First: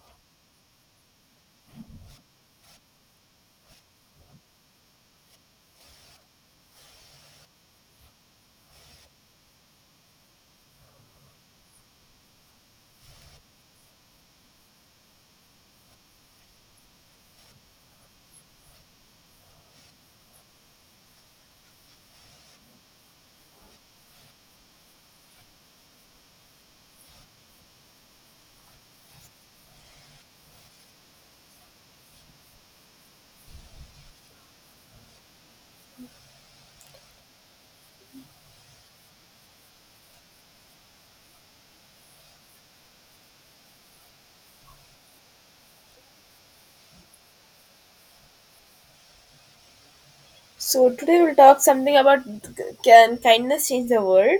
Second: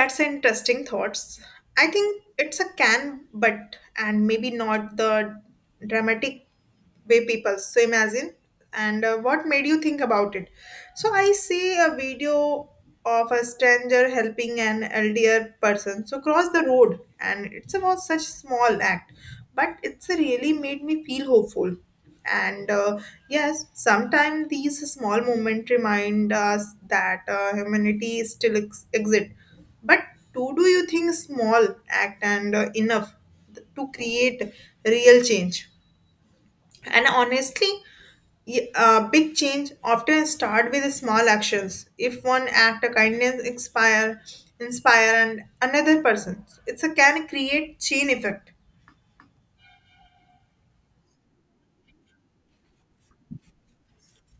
That's interesting thoughts. I think it's a can, but and maybe not the dramatic way people so imagine and what made you think about it. So I see a video of a stranger helping an elderly person so cross the road, and it's about such small act, but it's really made me feel hopeful. And yes, sometimes these small moments remind us that humanity still exists. But do you think small act and enough to create real change? And honestly, big change often start with small actions. If one act of kindness inspire and another person, it's a can create chain effect. So today we'll talk something about can kindness change the world.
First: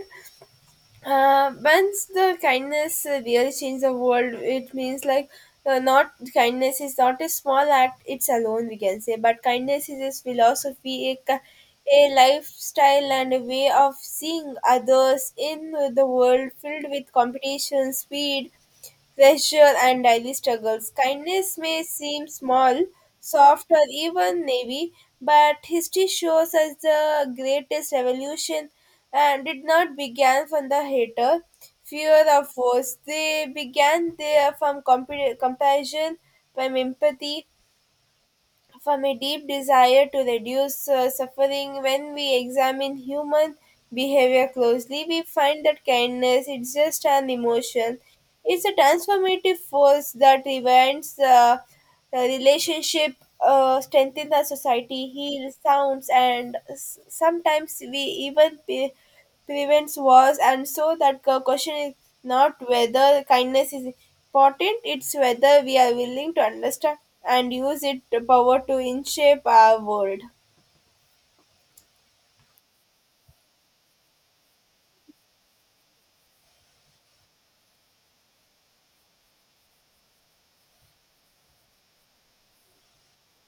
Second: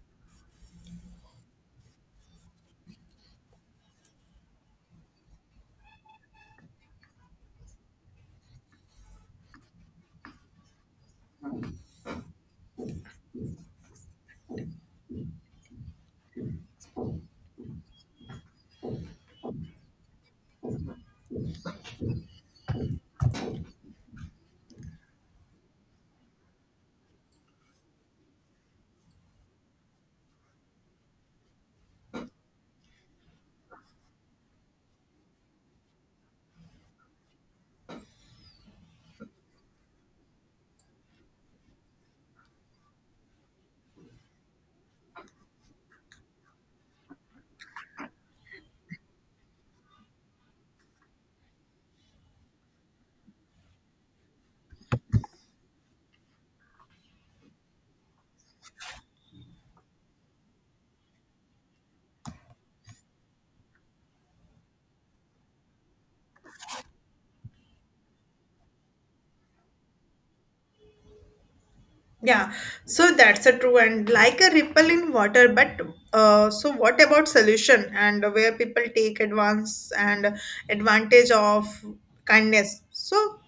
Once the kindness really change the world, it means like not kindness is not a small act; it's alone we can say, but kindness is a philosophy, a lifestyle, and a way of seeing others in the world filled with competition, speed, pressure, and daily struggles. Kindness may seem small, soft, or even naive, but history shows us the greatest revolution and did not begin from the hater, fear of force. They began there from compassion, from empathy, from a deep desire to reduce suffering when we examine human behavior closely we find that kindness is just an emotion, it's a transformative force that rewinds the relationship, strengthens our society, heals sounds, and sometimes we even be, prevents wars. And so that the question is not whether kindness is important, it's whether we are willing to understand and use it power to in shape our world. Yeah, so that's a true, and like a ripple in water. But so what about solution and where people take advance and advantage of kindness? So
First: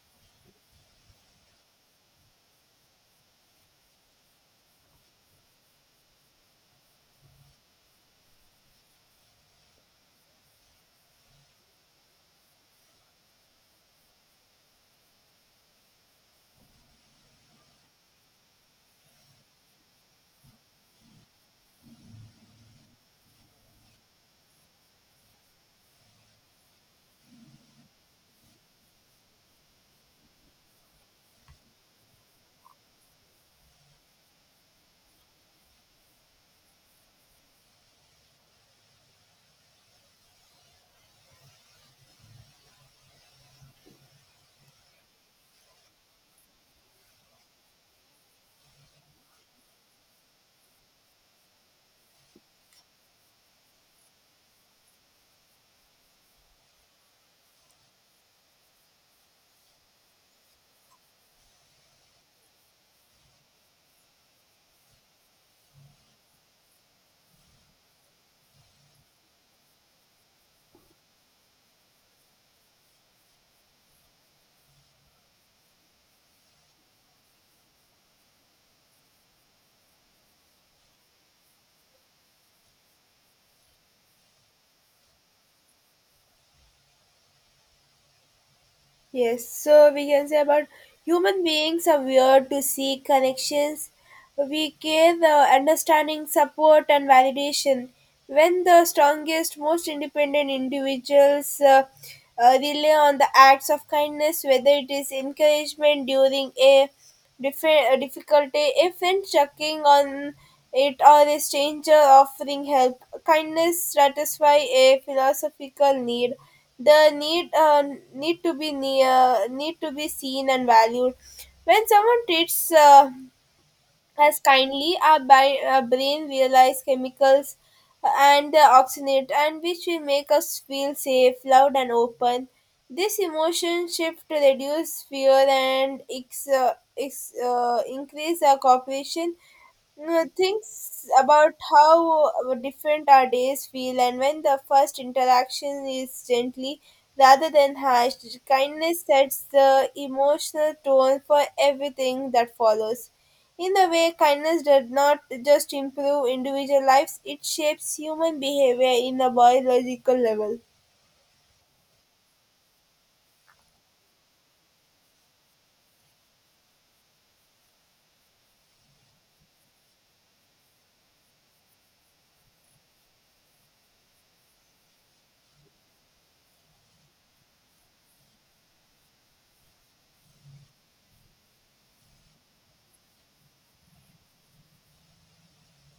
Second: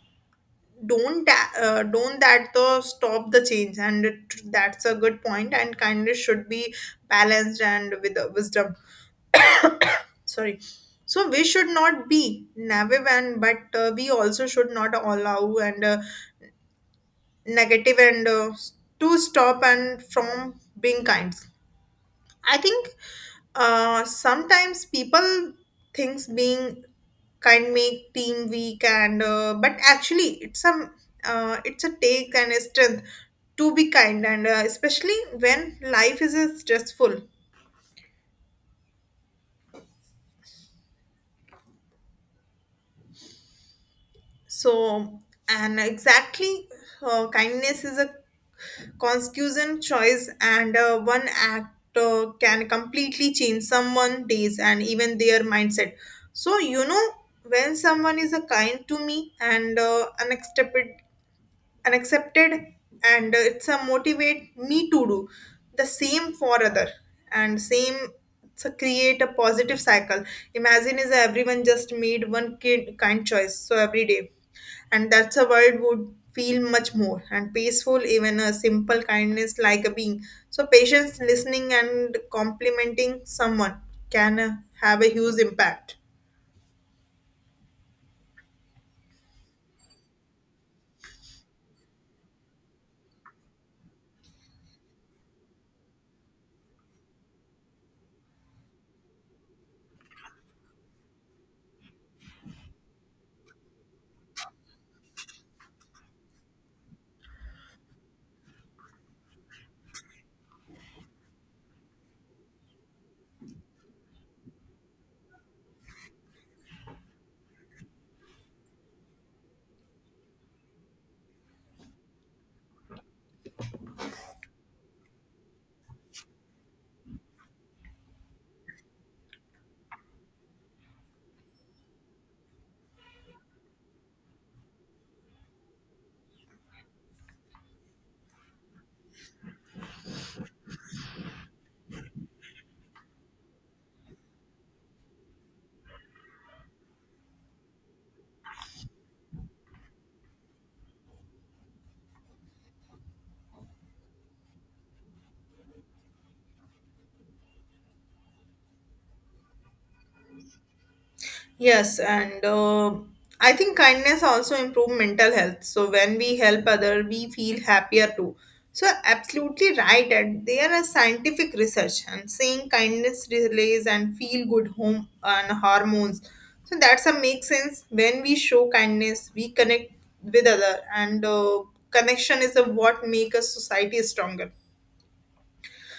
don't that the stop the change, and that's a good point, and kindness should be balanced and with wisdom. Sorry, so we should not be naive and, but we also should not allow and negative and to stop and from being kind. I think sometimes people thinks being can't make team weak and but actually it's a take and a strength to be kind and especially when life is stressful. So and exactly, kindness is a conscious choice, and one act can completely change someone's days and even their mindset. So you know, when someone is a kind to me and unexpected and accepted, and it's a motivate me to do the same for other. And same, it's a create a positive cycle. Imagine is everyone just made one kid kind choice so every day, and that's a world would feel much more and peaceful. Even a simple kindness like a being so patience, listening, and complimenting someone can have a huge impact. Yes, so we can say about human beings are weird to seek connections. We care the understanding, support, and validation. When the strongest, most independent individuals rely on the acts of kindness, whether it is encouragement during a a difficulty, a friend checking on it, or a stranger offering help, kindness satisfies a philosophical need, the need need to be near, need to be seen and valued. When someone treats us kindly, our, our brain realize chemicals and the oxygenate and which will make us feel safe, loud and open. This emotion shift reduce fear and increase our cooperation. Mm, thinks about how different our days feel and when the first interaction is gently rather than harsh. Kindness sets the emotional tone for everything that follows. In a way, kindness does not just improve individual lives, it shapes human behavior in a biological level. Yes, and I think kindness also improve mental health. So when we help other, we feel happier too. So absolutely right, and there are scientific research and saying kindness release and feel good home and hormones. So that's a make sense. When we show kindness, we connect with other, and connection is a what make a society stronger.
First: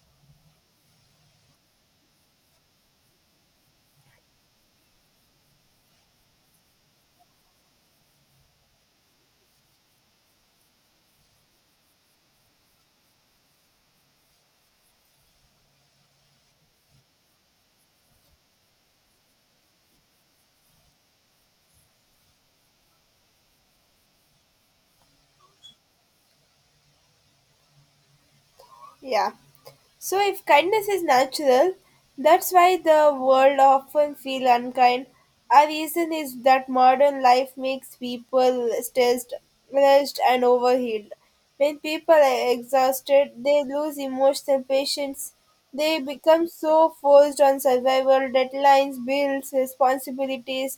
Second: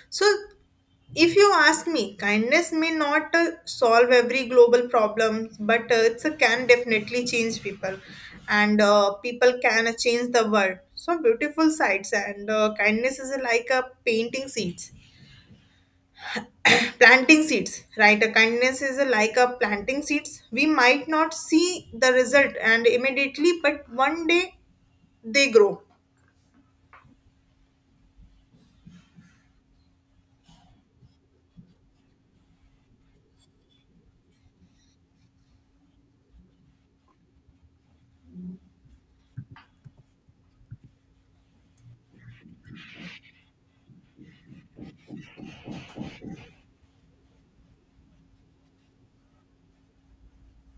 So, if you ask me, kindness may not solve every global problem, but it's a can definitely change people, and people can change the world. So beautiful sides, and kindness is like a planting seeds, right? A kindness is like a planting seeds. We might not see the result and immediately, but one day they grow. Yeah. So, if kindness is natural, that's why the world often feel unkind. Our reason is that modern life makes people stressed, rushed, and overheated. When people are exhausted, they lose emotional patience. They become so focused on survival, deadlines, bills, responsibilities,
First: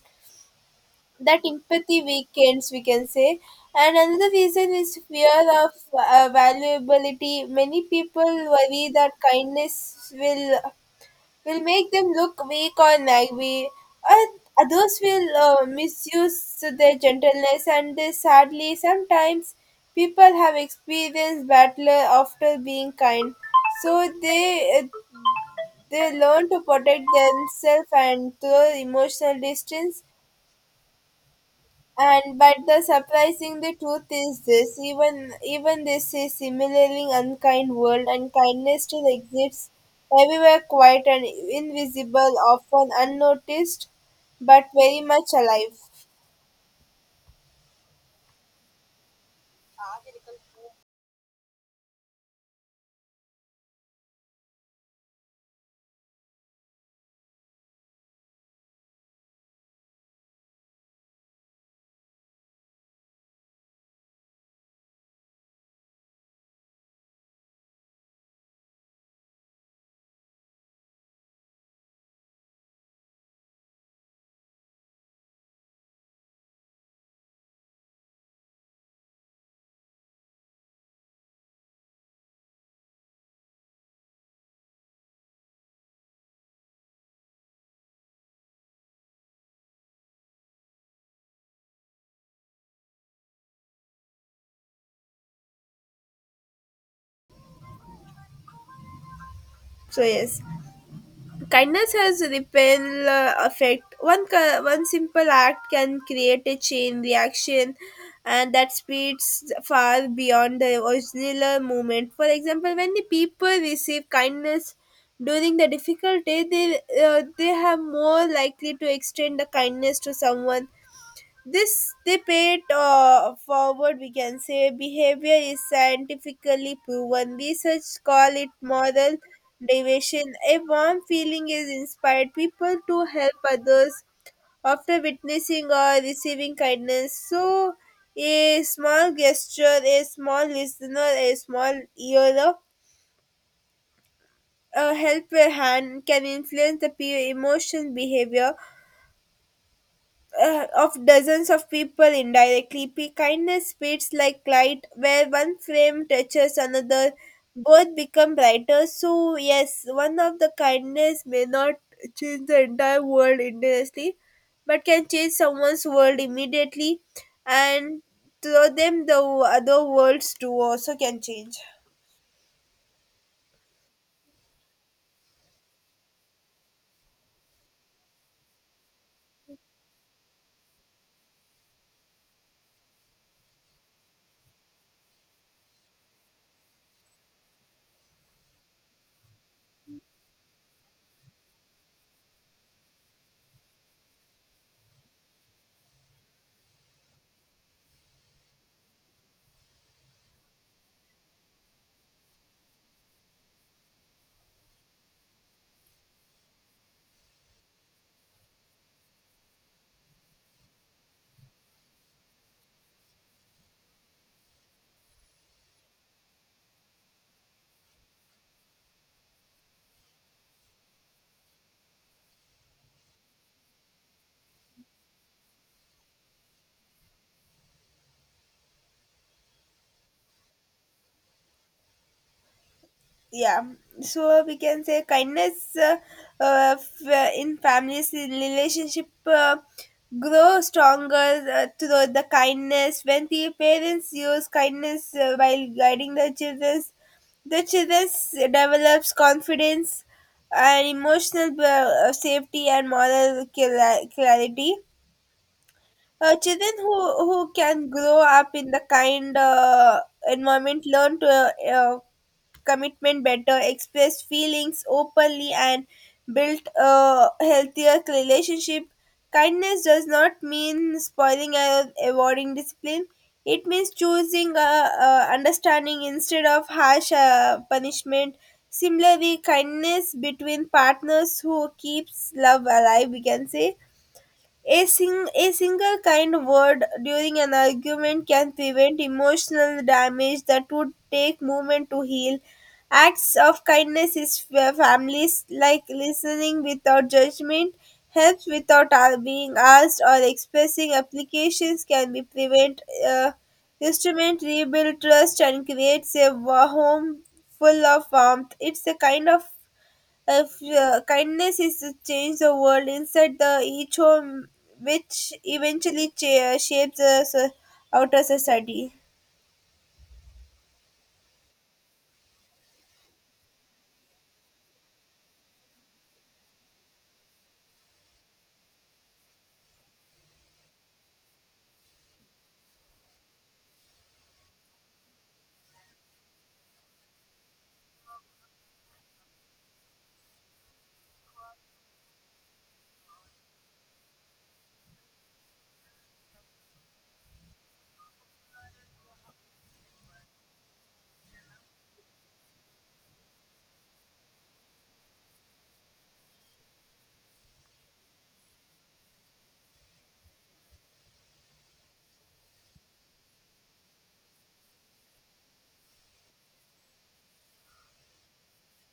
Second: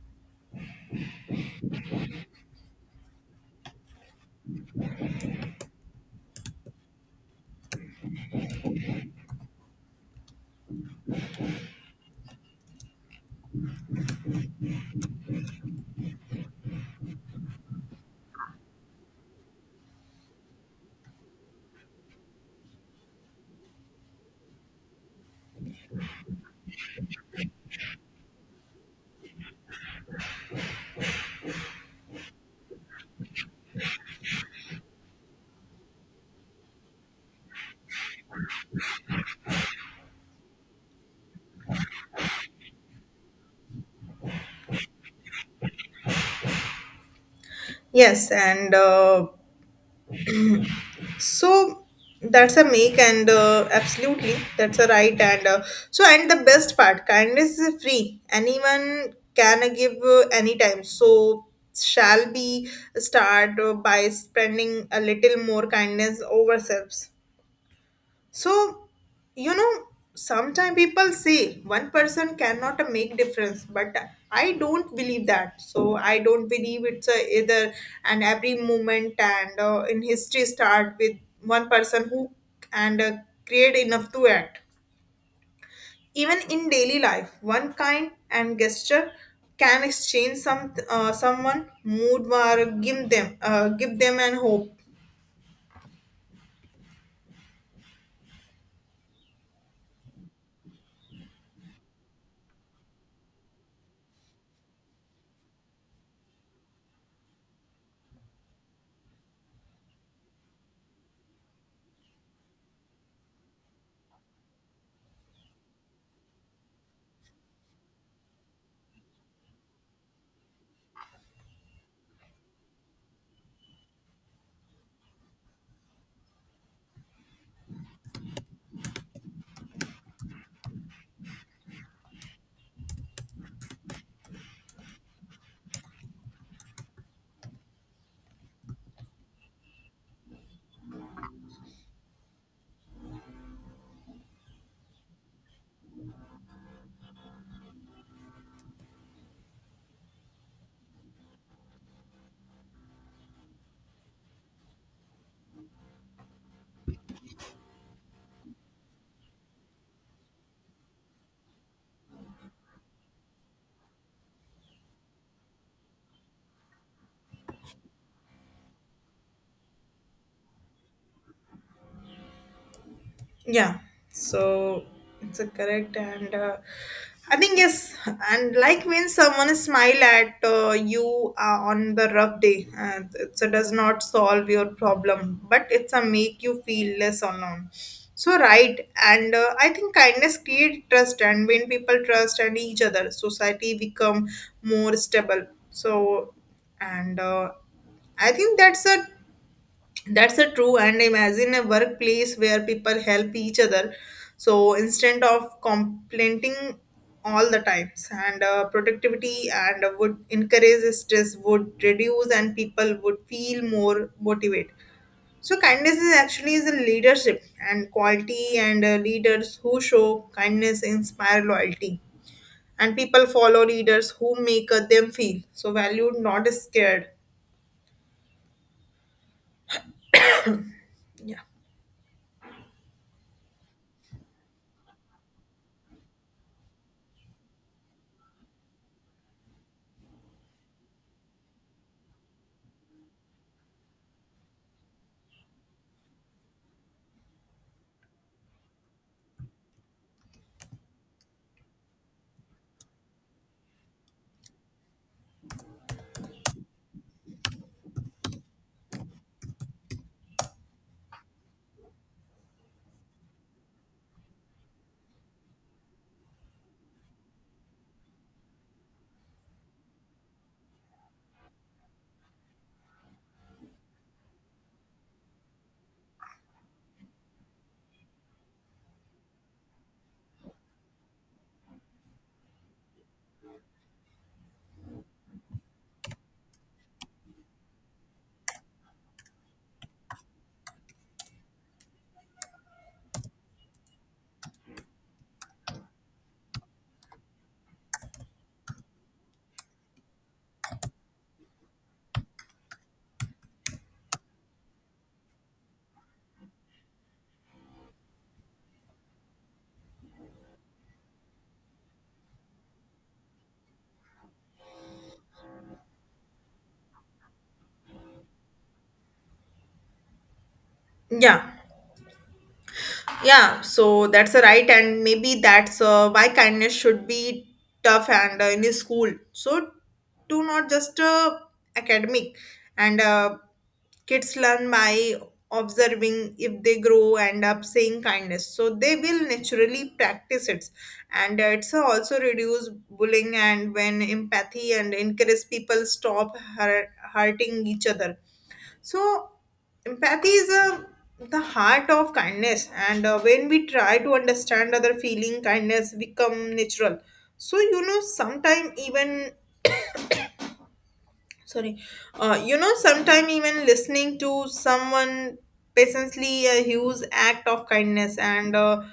that empathy weakens we can say. And another reason is fear of valuability. Many people worry that kindness will make them look weak or naive, or others will misuse their gentleness, and they sadly sometimes people have experienced battle after being kind, so they learn to protect themselves and throw emotional distance. And but the surprising the truth is this, even this is similarly unkind world, and kindness still exists everywhere, quiet and invisible, often unnoticed, but very much alive. Yes, and so that's a make and absolutely that's a right, and so and the best part, kindness is free, anyone can give anytime. So shall be start by spending a little more kindness over selves. So, you know, sometimes people say one person cannot make difference, but I don't believe that. So I don't believe it's a either, and every moment and in history start with one person who and create enough to act. Even in daily life, one kind and gesture can exchange someone mood or give them an hope. So yes. Kindness has ripple effect. One simple act can create a chain reaction, and that spreads far beyond the original movement. For example, when the people receive kindness during the difficult day, they have more likely to extend the kindness to someone, this debate forward, we can say, behavior is scientifically proven. Research call it moral deviation. A warm feeling is inspired people to help others after witnessing or receiving kindness. So, a small gesture, a small listener, a small ear, a helper hand can influence the peer emotion behavior of dozens of people indirectly. P kindness spreads like light, where one flame touches another, both become brighter. So yes, one of the kindness may not change the entire world indirectly, but can change someone's world immediately, and through them the other worlds too also can change. Yeah, so it's a correct, and I think yes, and like when someone smile at you on the rough day, it so does not solve your problem, but it's a make you feel less alone. So right, and I think kindness create trust, and when people trust and each other, society become more stable. So, and I think that's a true, and imagine a workplace where people help each other. So instead of complaining all the times, and productivity and would encourage, stress would reduce, and people would feel more motivated. So kindness is actually is a leadership and quality, and leaders who show kindness inspire loyalty, and people follow leaders who make them feel so valued, not scared. Yeah, so we can say kindness in families in relationship grow stronger through the kindness. When the parents use kindness while guiding the children, the children develops confidence and emotional safety and moral clarity. Uh, children who can grow up in the kind environment learn to commitment better, expressed feelings openly, and built a healthier relationship. Kindness does not mean spoiling or avoiding discipline. It means choosing understanding instead of harsh punishment. Similarly, kindness between partners who keeps love alive, we can say a single kind word during an argument can prevent emotional damage that would take moment to heal. Acts of kindness is where families like listening without judgment, helps without being asked, or expressing applications can be prevent uh, instrument, rebuild trust, and creates a home full of warmth. It's a kind of if kindness is to change the world inside the each home, which eventually shapes the outer society. Yeah. Yeah, so that's a right, and maybe that's why kindness should be tough and in a school. So, to not just academic, and kids learn by observing. If they grow and up saying kindness, so they will naturally practice it, and it's also reduce bullying, and when empathy and encourage people stop hurting each other. So, empathy is the heart of kindness, and when we try to understand other feeling, kindness become natural. So you know, sometime even sorry, you know, sometime even listening to someone patiently, a huge act of kindness, and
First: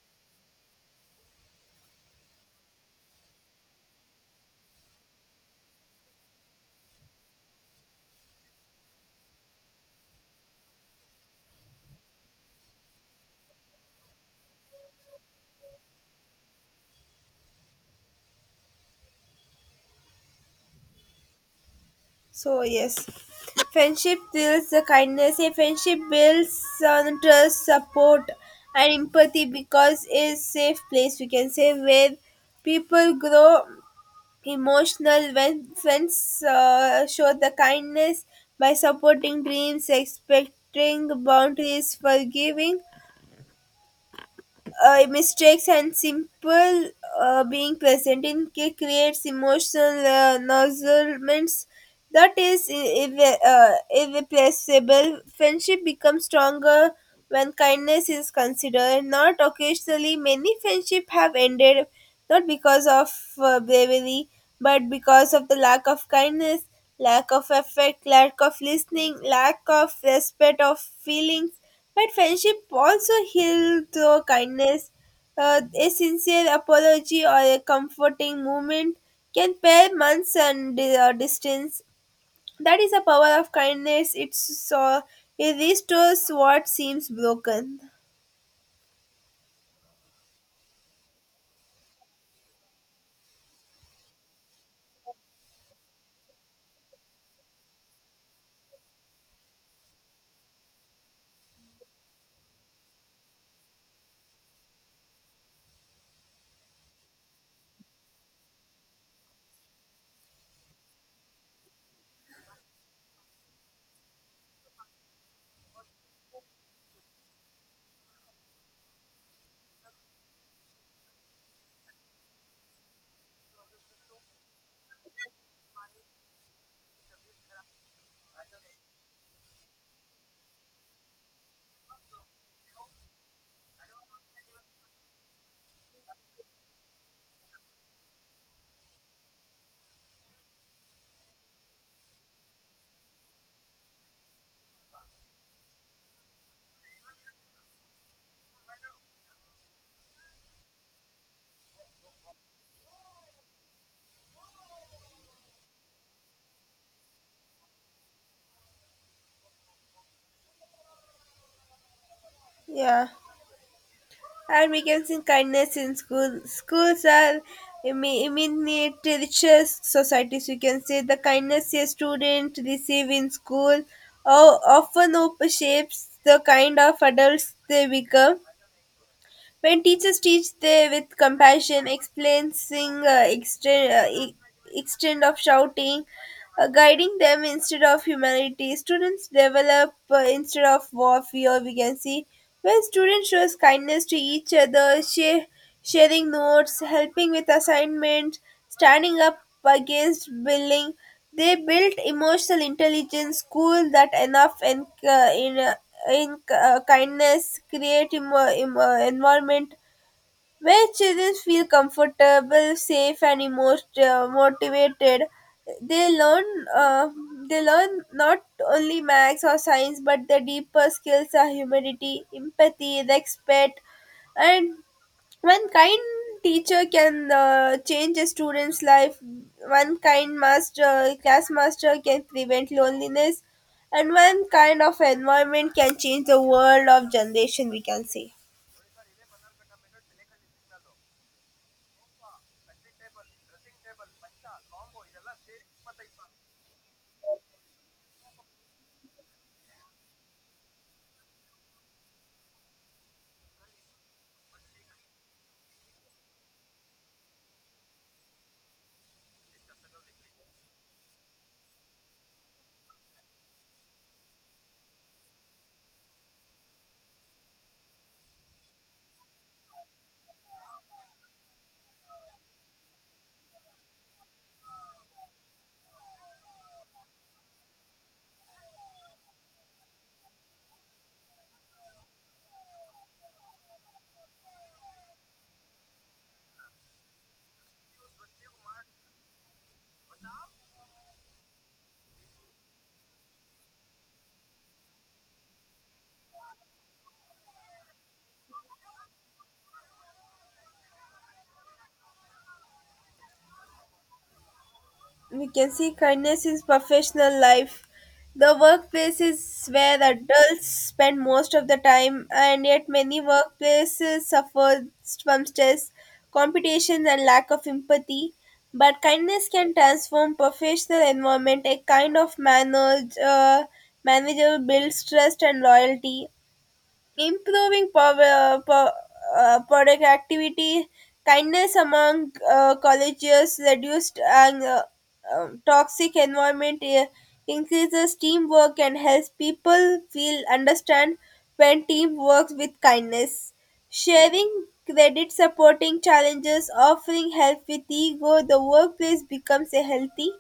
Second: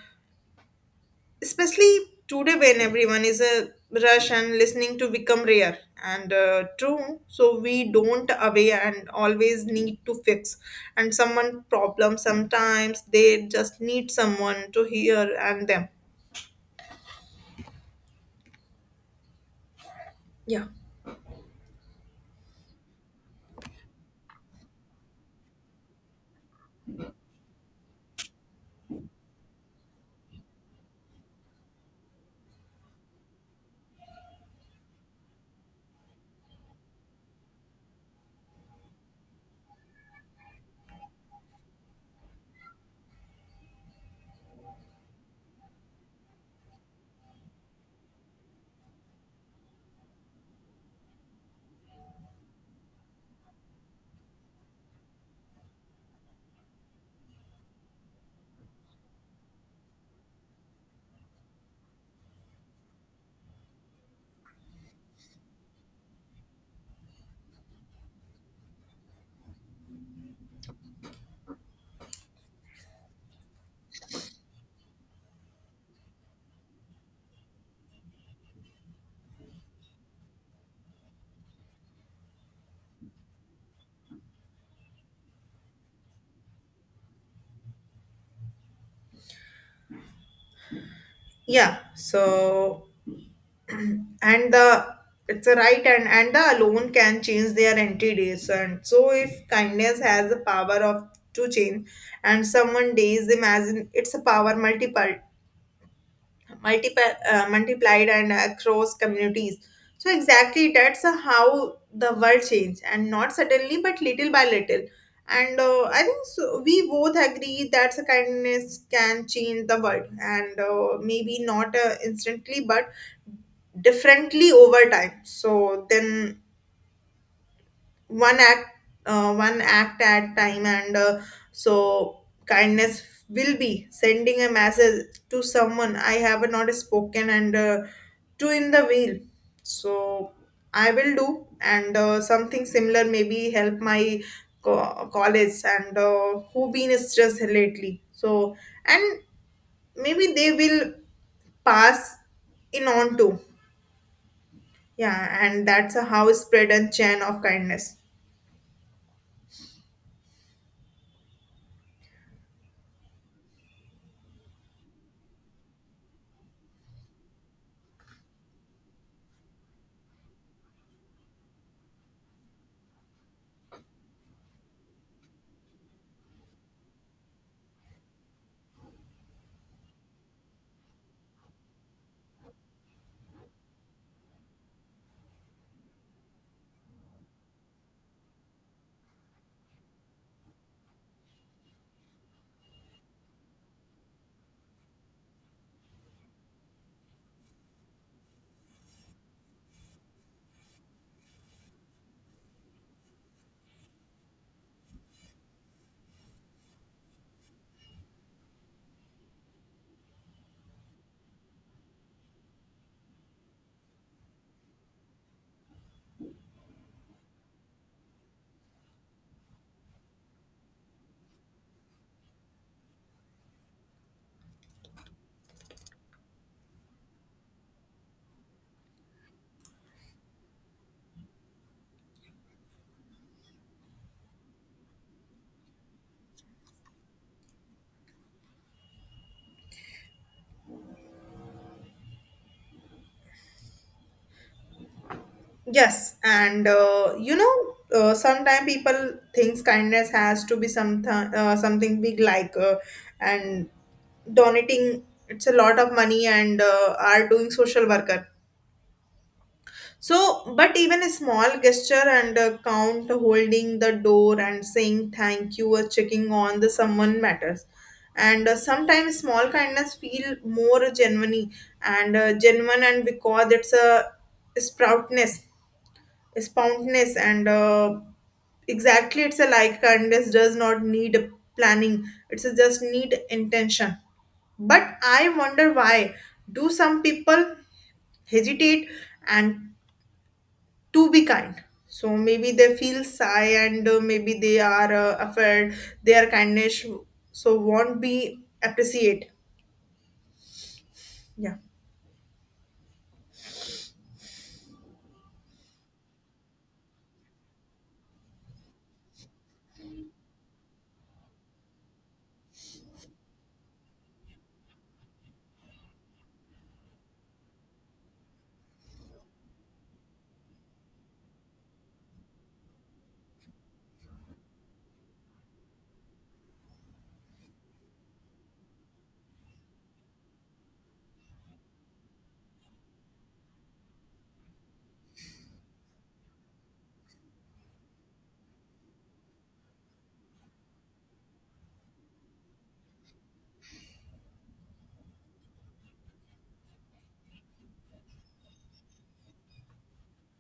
especially today when everyone is a rush and listening to become rare and true. So we don't away and always need to fix and someone problem. Sometimes they just need someone to hear and them. Yeah. So yes, friendship builds the kindness. A friendship builds on trust, support, and empathy because it's a safe place we can say where people grow emotional when friends show the kindness by supporting dreams, expecting boundaries, forgiving mistakes and simple being present in creates emotional nozzlements that is irre- uh, irreplaceable. Friendship becomes stronger when kindness is considered, not occasionally. Many friendships have ended not because of bravery but because of the lack of kindness, lack of effect, lack of listening, lack of respect of feelings. But friendship also heals through kindness. A sincere apology or a comforting moment can pair months and distance. That is the power of kindness. It's so it restores what seems broken. Yeah, so and the it's a right, and the alone can change their entities. And so if kindness has the power of to change and someone days, imagine it's a power multiplied and across communities. So exactly that's how the world changed and not suddenly but little by little, and I think so, we both agree that the kindness can change the world, and maybe not instantly, but differently over time. So then one act one act at time, and so kindness will be sending a message to someone I have not spoken and two in the wheel. So I will do and something similar, maybe help my college and who been stressed lately. So and maybe they will pass in on to. Yeah, and that's a how spread and chain of kindness. Yeah. And we can see kindness in school. Schools are immediately richer societies, you can say. The kindness a student receive in school shapes the kind of adults they become. When teachers teach they with compassion, explaining uh, extent, uh, e- extent of shouting, guiding them instead of humanity. Students develop instead of warfare, we can see. When students shows kindness to each other, share, sharing notes, helping with assignments, standing up against bullying, they build emotional intelligence. School that enough and in kindness create environment where children feel comfortable, safe, and emotion, motivated, they learn. Uh, they learn not only maths or science, but the deeper skills are humility, empathy, respect, and one kind teacher can change a student's life. One kind master, class master, can prevent loneliness, and one kind of environment can change the world of generation. We can say. Yes, and sometimes people thinks kindness has to be something big like and donating it's a lot of money and are doing social worker. So, but even a small gesture and count holding the door and saying thank you or checking on the someone matters. And sometimes small kindness feel more genuine and because it's a sproutness spontaneous and exactly it's a like kindness does not need planning, it's a just need intention. But I wonder, why do some people hesitate and to be kind? So maybe they feel shy, and maybe they are afraid their kindness so won't be appreciated. Yeah. We can see kindness in professional life. The workplace is where adults spend most of the time, and yet many workplaces suffer from stress, competition, and lack of empathy. But kindness can transform professional environment. A kind of manager builds trust and loyalty, improving productivity, kindness among colleagues, reduced toxic environment, increases teamwork and helps people feel understand when team works with kindness. Sharing credit, supporting challenges, offering help with ego, the workplace becomes a healthy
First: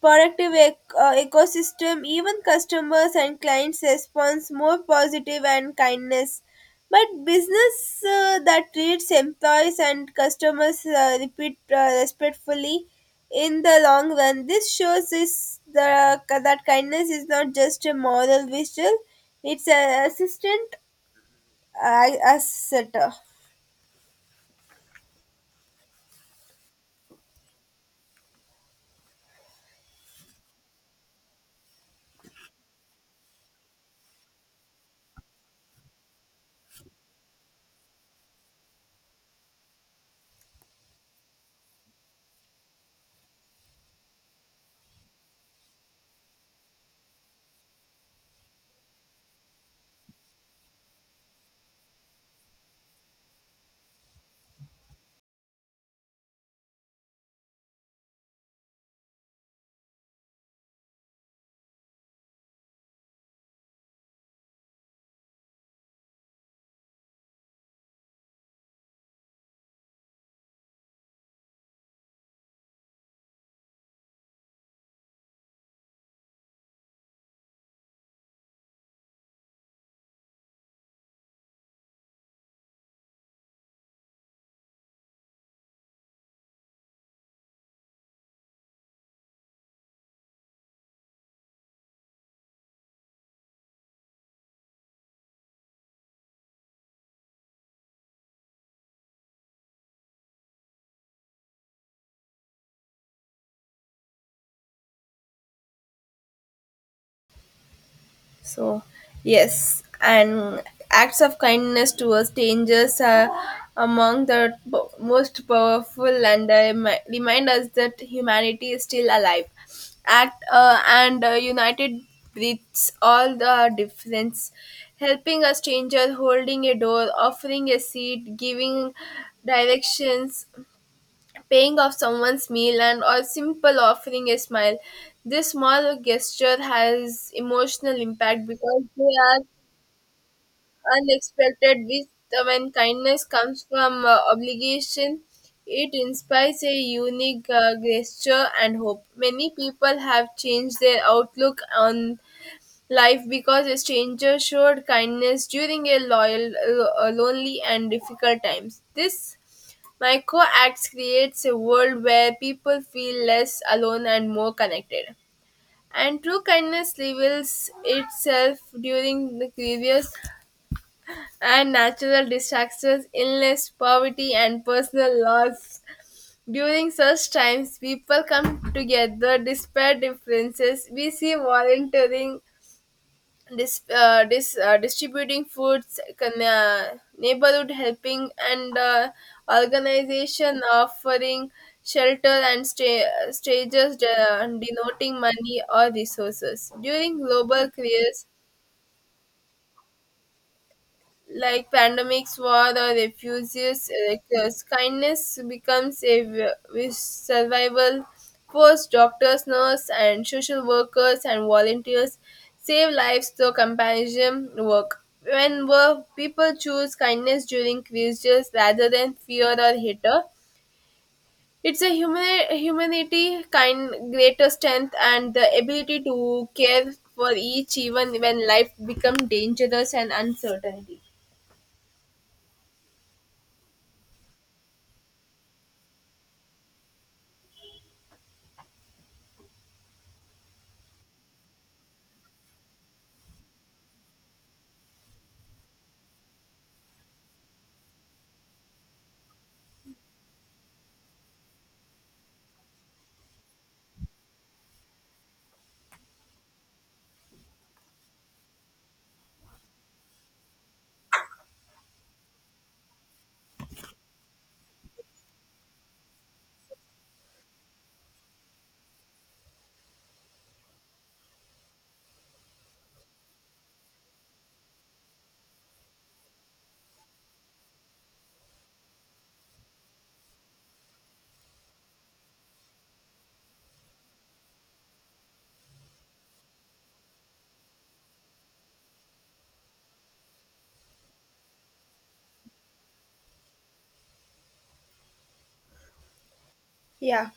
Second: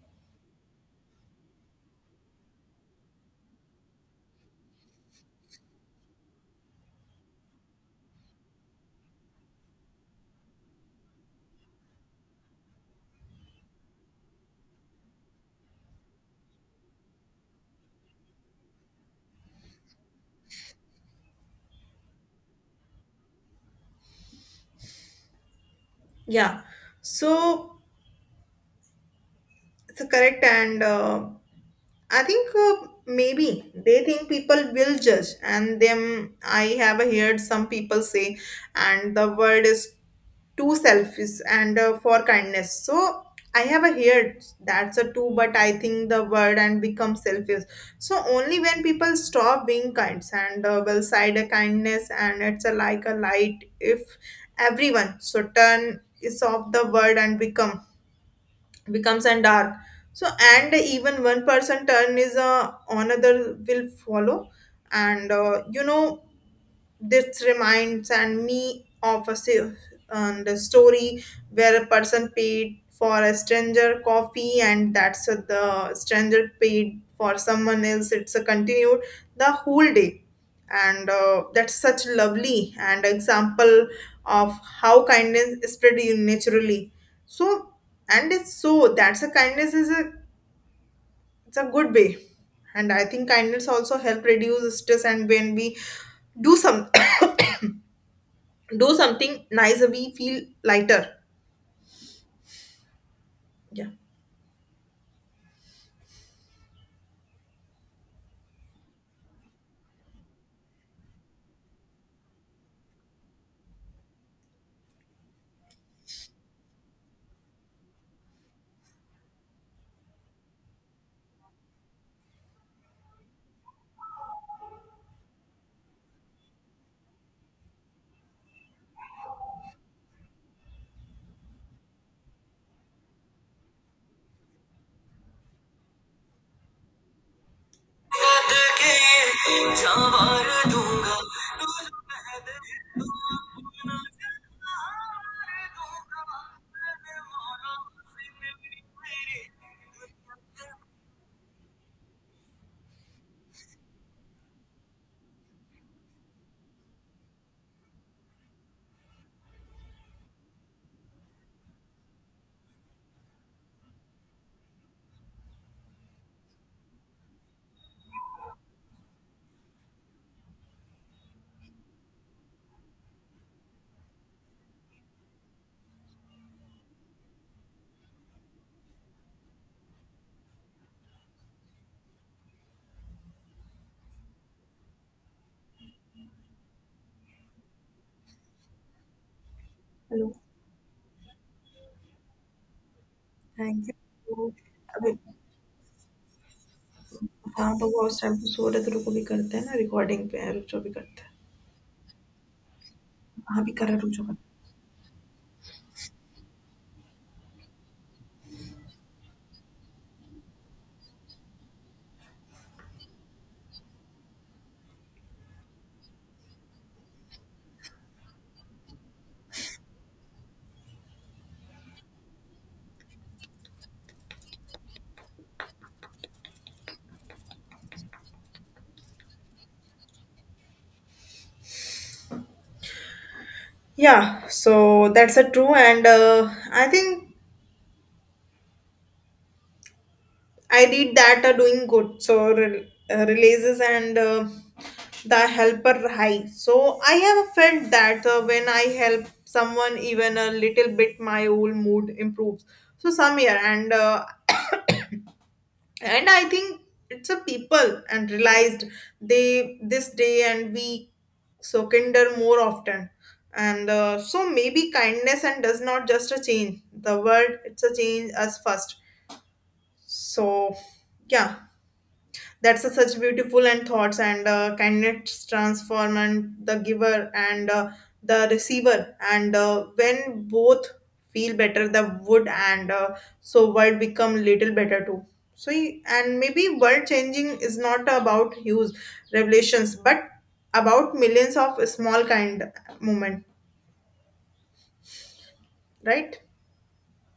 productive ecosystem, even customers and clients response more positive and kindness but business that treats employees and customers repeat respectfully in the long run. This shows is the that kindness is not just a moral visual, it's a assistant asset. Yeah, so it's correct, and I think maybe they think people will judge, and them. I have heard some people say, and the world is too selfish and for kindness. So I have heard that's a two, but I think the word and become selfish. So only when people stop being kind and will side a kindness, and it's a like a light. If everyone so turn is off, the word and becomes and dark. So and even one person turn is another will follow. And you know, this reminds and me of a the story where a person paid for a stranger coffee, and the stranger paid for someone else. It's a continued the whole day. And that's such lovely and example of how kindness spread you naturally. So, and it's so that's a kindness is a it's a good way. And I think kindness also help reduce stress, and when we do some do something nice, we feel lighter. Yeah. So, yes, and acts of kindness towards strangers are among the most powerful and they remind us that humanity is still alive. Act and United breeds all the difference, helping a stranger, holding a door, offering a seat, giving directions, paying off someone's meal, and or simple offering a smile. This small gesture has emotional impact because they are unexpected with when kindness comes from obligation, it inspires a unique gesture and hope. Many people have changed their outlook on life because a stranger showed kindness during a lonely, and difficult times. This micro acts creates a world where people feel less alone and more connected. And true kindness reveals itself during the grievous and natural disasters, illness, poverty, and personal loss. During such times, people come together despite differences. We see volunteering distributing foods, neighborhood helping, and organization offering shelter, and strangers denoting money or resources. During global crisis, जो भी करते like pandemics, war, or refugees, like, kindness becomes a with survival force. Doctors, nurses, and social workers and volunteers save lives through compassion work. When people choose kindness during crises rather than fear or hatred, it's a human humanity kind greater strength and the ability to care for each even when life becomes dangerous and uncertainty. हैं. Yeah, so that's a true, and I think I did that doing good so releases and the helper high. So I have felt that when I help someone even a little bit, my whole mood improves. So some year, and I think it's a people and realized they this day, and we so kinder more often, and so maybe kindness and does not just a change the world, it's a change us first. So yeah, that's a such beautiful and thoughts, and kindness transform and the giver, and the receiver, and when both feel better, the wood, and so world become little better too. So and maybe world changing is not about huge revelations, but about millions of small kind moment, right? Yeah.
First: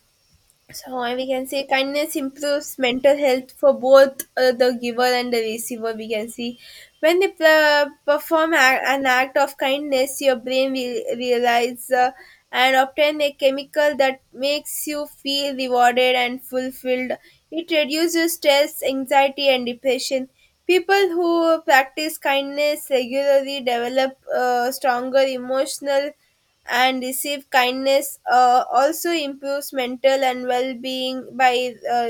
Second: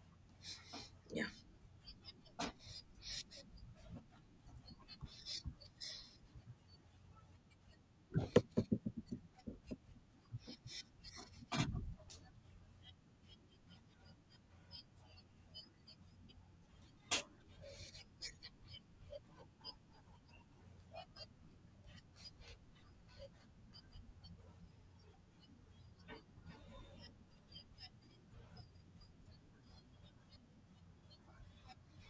So Yeah. we can say kindness improves mental health for both the giver and the receiver. We can see when they perform an act of kindness, your brain will realize and obtain a chemical that makes you feel rewarded and fulfilled. It reduces stress, anxiety, and depression. People who practice kindness regularly develop stronger emotional and receive kindness also improves mental and well-being by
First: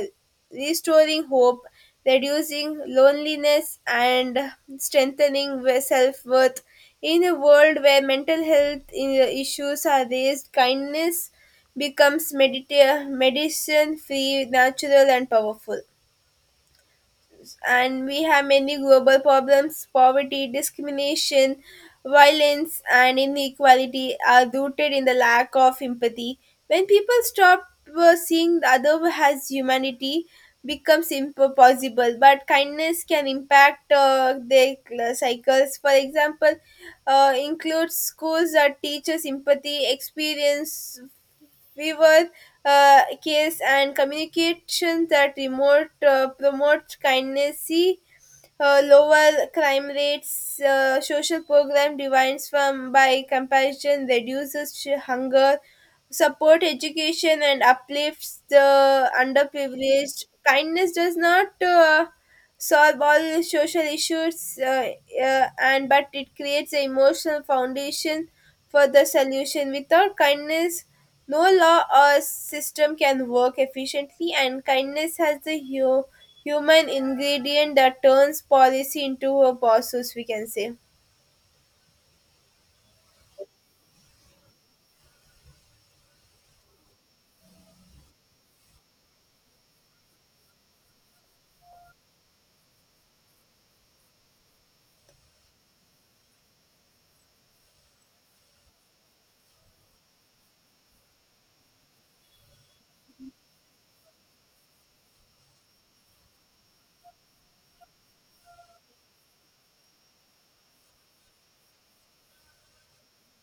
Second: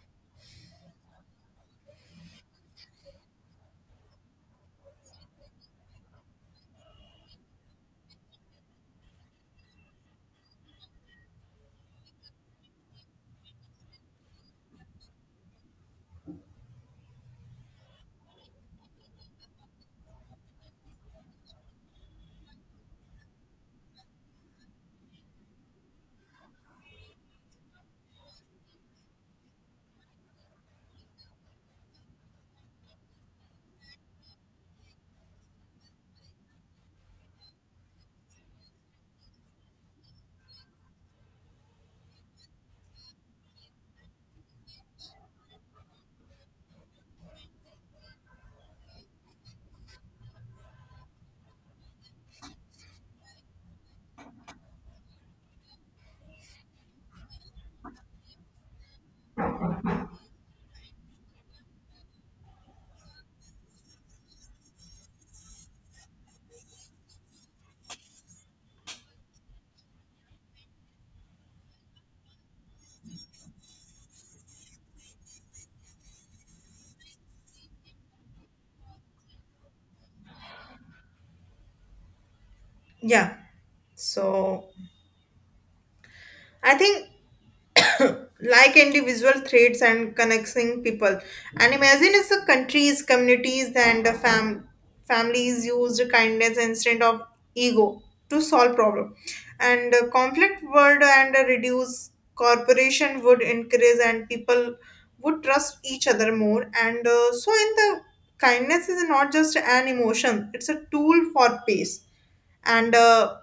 restoring hope, reducing loneliness, and strengthening self-worth. In a world where mental health issues are raised, kindness becomes medicine, free, natural, and powerful. And we have many global problems, poverty, discrimination, violence, and inequality are rooted in the lack of empathy. When people stop seeing the other as humanity becomes impossible, but kindness can impact their cycles. For example, includes schools that teaches empathy experience fever case and communication that remote promote kindness, lower crime rates, social program divides from by comparison reduces hunger, support education, and uplifts the underprivileged. Kindness does not solve all social issues, and but it creates an emotional foundation for the solution. Without kindness, no law or system can work efficiently, and kindness has the human ingredient that turns policy into a process, we can say. Yeah. So I think like individual threads and connecting people. And imagine if the countries, communities, and the families used kindness instead of ego to solve problem. And the conflict world and a reduce corporation would increase, and people would trust each other more. And so in the kindness is not just an emotion; it's a tool for peace and. Uh,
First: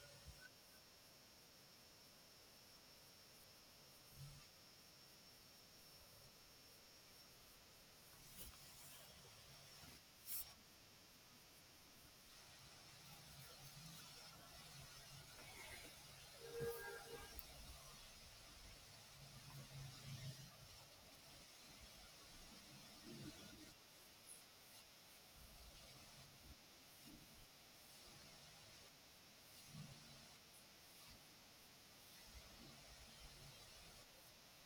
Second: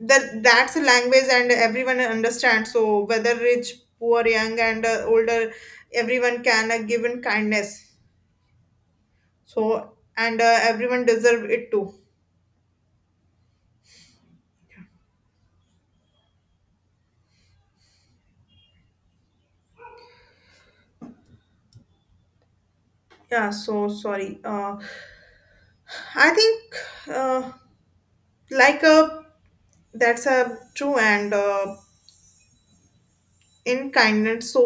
that that's a language and everyone understands, so whether rich, poor, young and older, everyone can give in kindness. So and everyone deserve it too. Yeah, so sorry, I think uh, like a that's a true, and in kindness, so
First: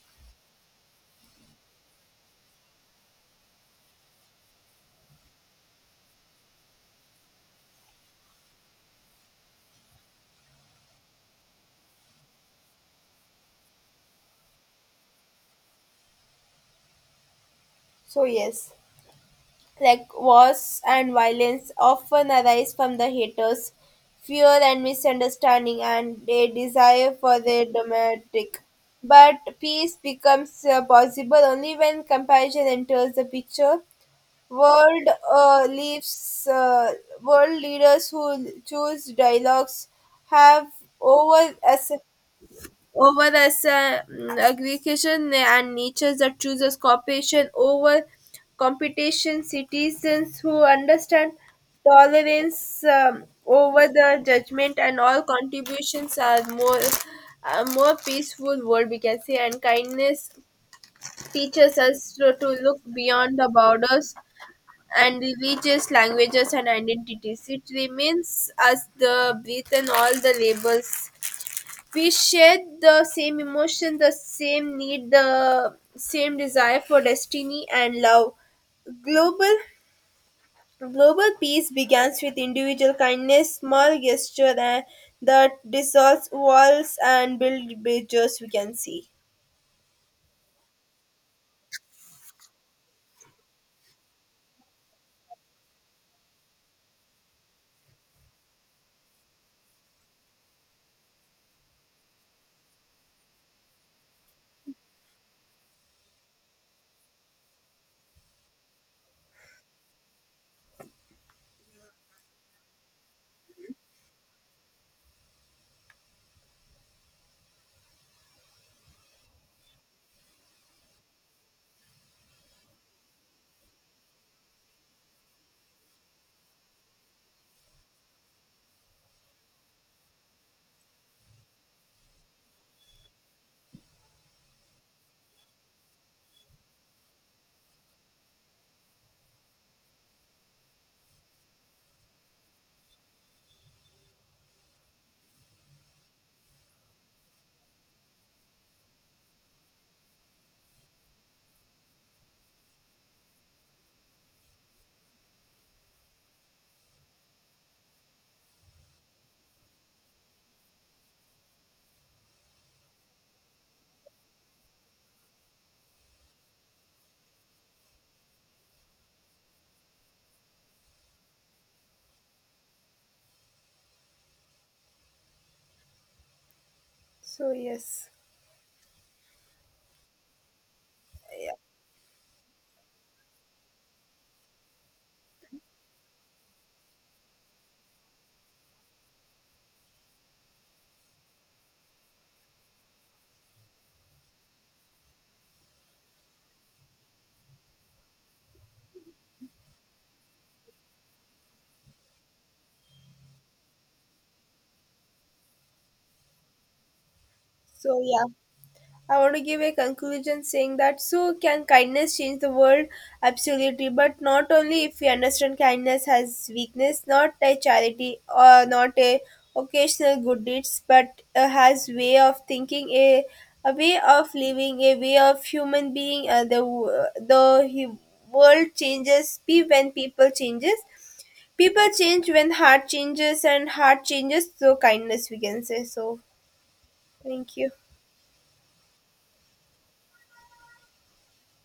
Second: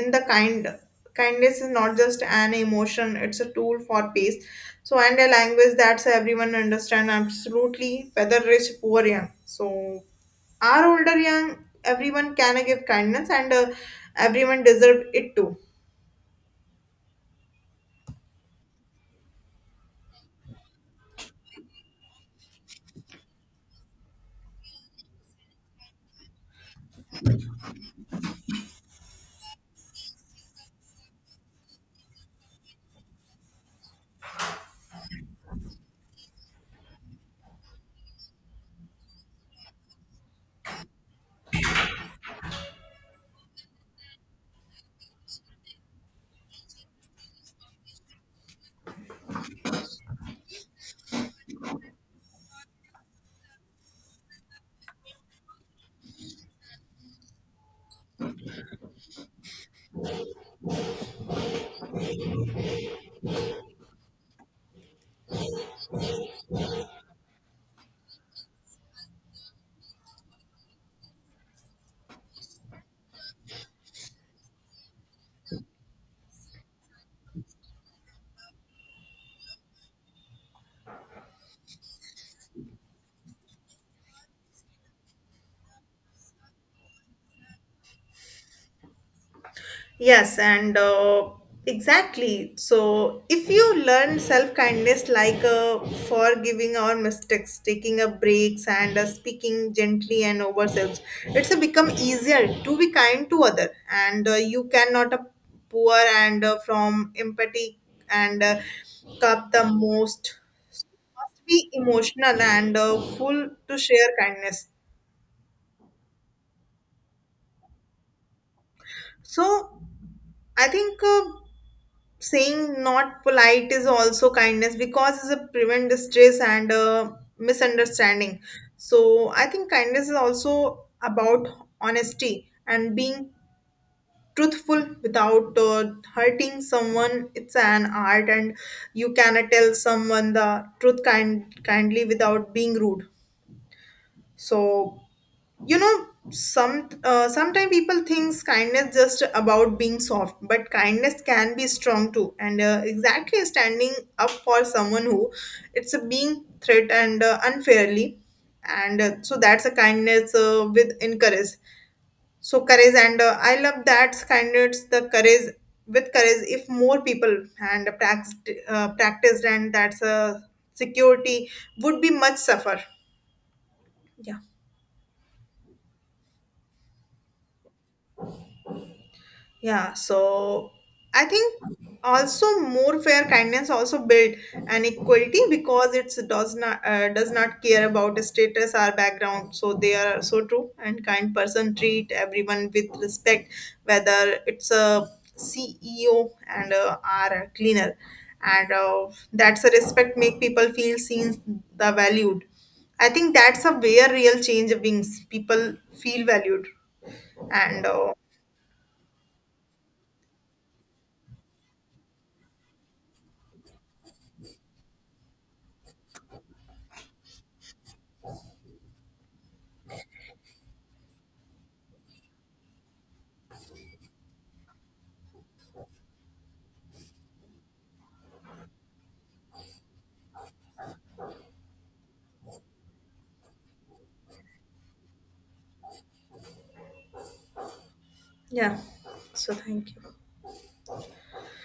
in the kindness is not just an emotion, it's a tool for peace. So and a language that's everyone understand absolutely, whether rich, poor, young, so our older, young, everyone can give kindness, and everyone deserve it too. So, yes, like wars and violence often arise from the haters' fear and misunderstanding and a desire for their domestic. But peace becomes possible only when compassion enters the picture. World uh, leaves uh, world leaders who choose dialogues have over as over as aggregation and natures that chooses cooperation over competition. Citizens who understand tolerance over the judgment and all contributions are more a more peaceful world we can say. And kindness teaches us to look beyond the borders and religious languages and identities. It remains as the breath and all the labels. We share the same emotion, the same need, the same desire for destiny and love. Global Global peace begins with individual kindness, small gesture and that dissolves walls and build bridges we can see. Yes, and exactly. So, if you learn self kindness, like forgiving our mistakes, taking a breaks, and speaking gently and ourselves, it's become easier to be kind to other. And you cannot poor and from empathy and cup the most must be emotional and full to share kindness. So, I think. Saying not polite is also kindness because it's a prevent distress and misunderstanding. So I think kindness is also about honesty and being truthful without hurting someone. It's an art, and you cannot tell someone the truth kindly without being rude. So you know sometimes people thinks kindness just about being soft, but kindness can be strong too. And exactly standing up for someone who it's a being threatened unfairly, and so that's a kindness with in courage. So courage, and I love that, kindness the courage with courage. If more people and practiced and that's a security would be much suffer. Yeah. So yes. Yeah, so I think Yeah. also more fair kindness also build an equality because it does not care about status or background. So they are so true, and kind person treat everyone with respect, whether it's a CEO and or a cleaner, and that's a respect make people feel seen, the valued. I think that's a where real change brings people feel valued and. So yeah. I want to give a conclusion saying that so can kindness change the world? Absolutely, but not only if we understand kindness as weakness, not a charity or not a occasional good deeds, but has way of thinking, a way of living, a way of human being. The world changes be when people changes. People change when heart changes, and heart changes so kindness. We can say so. Thank you. Yeah. So thank you.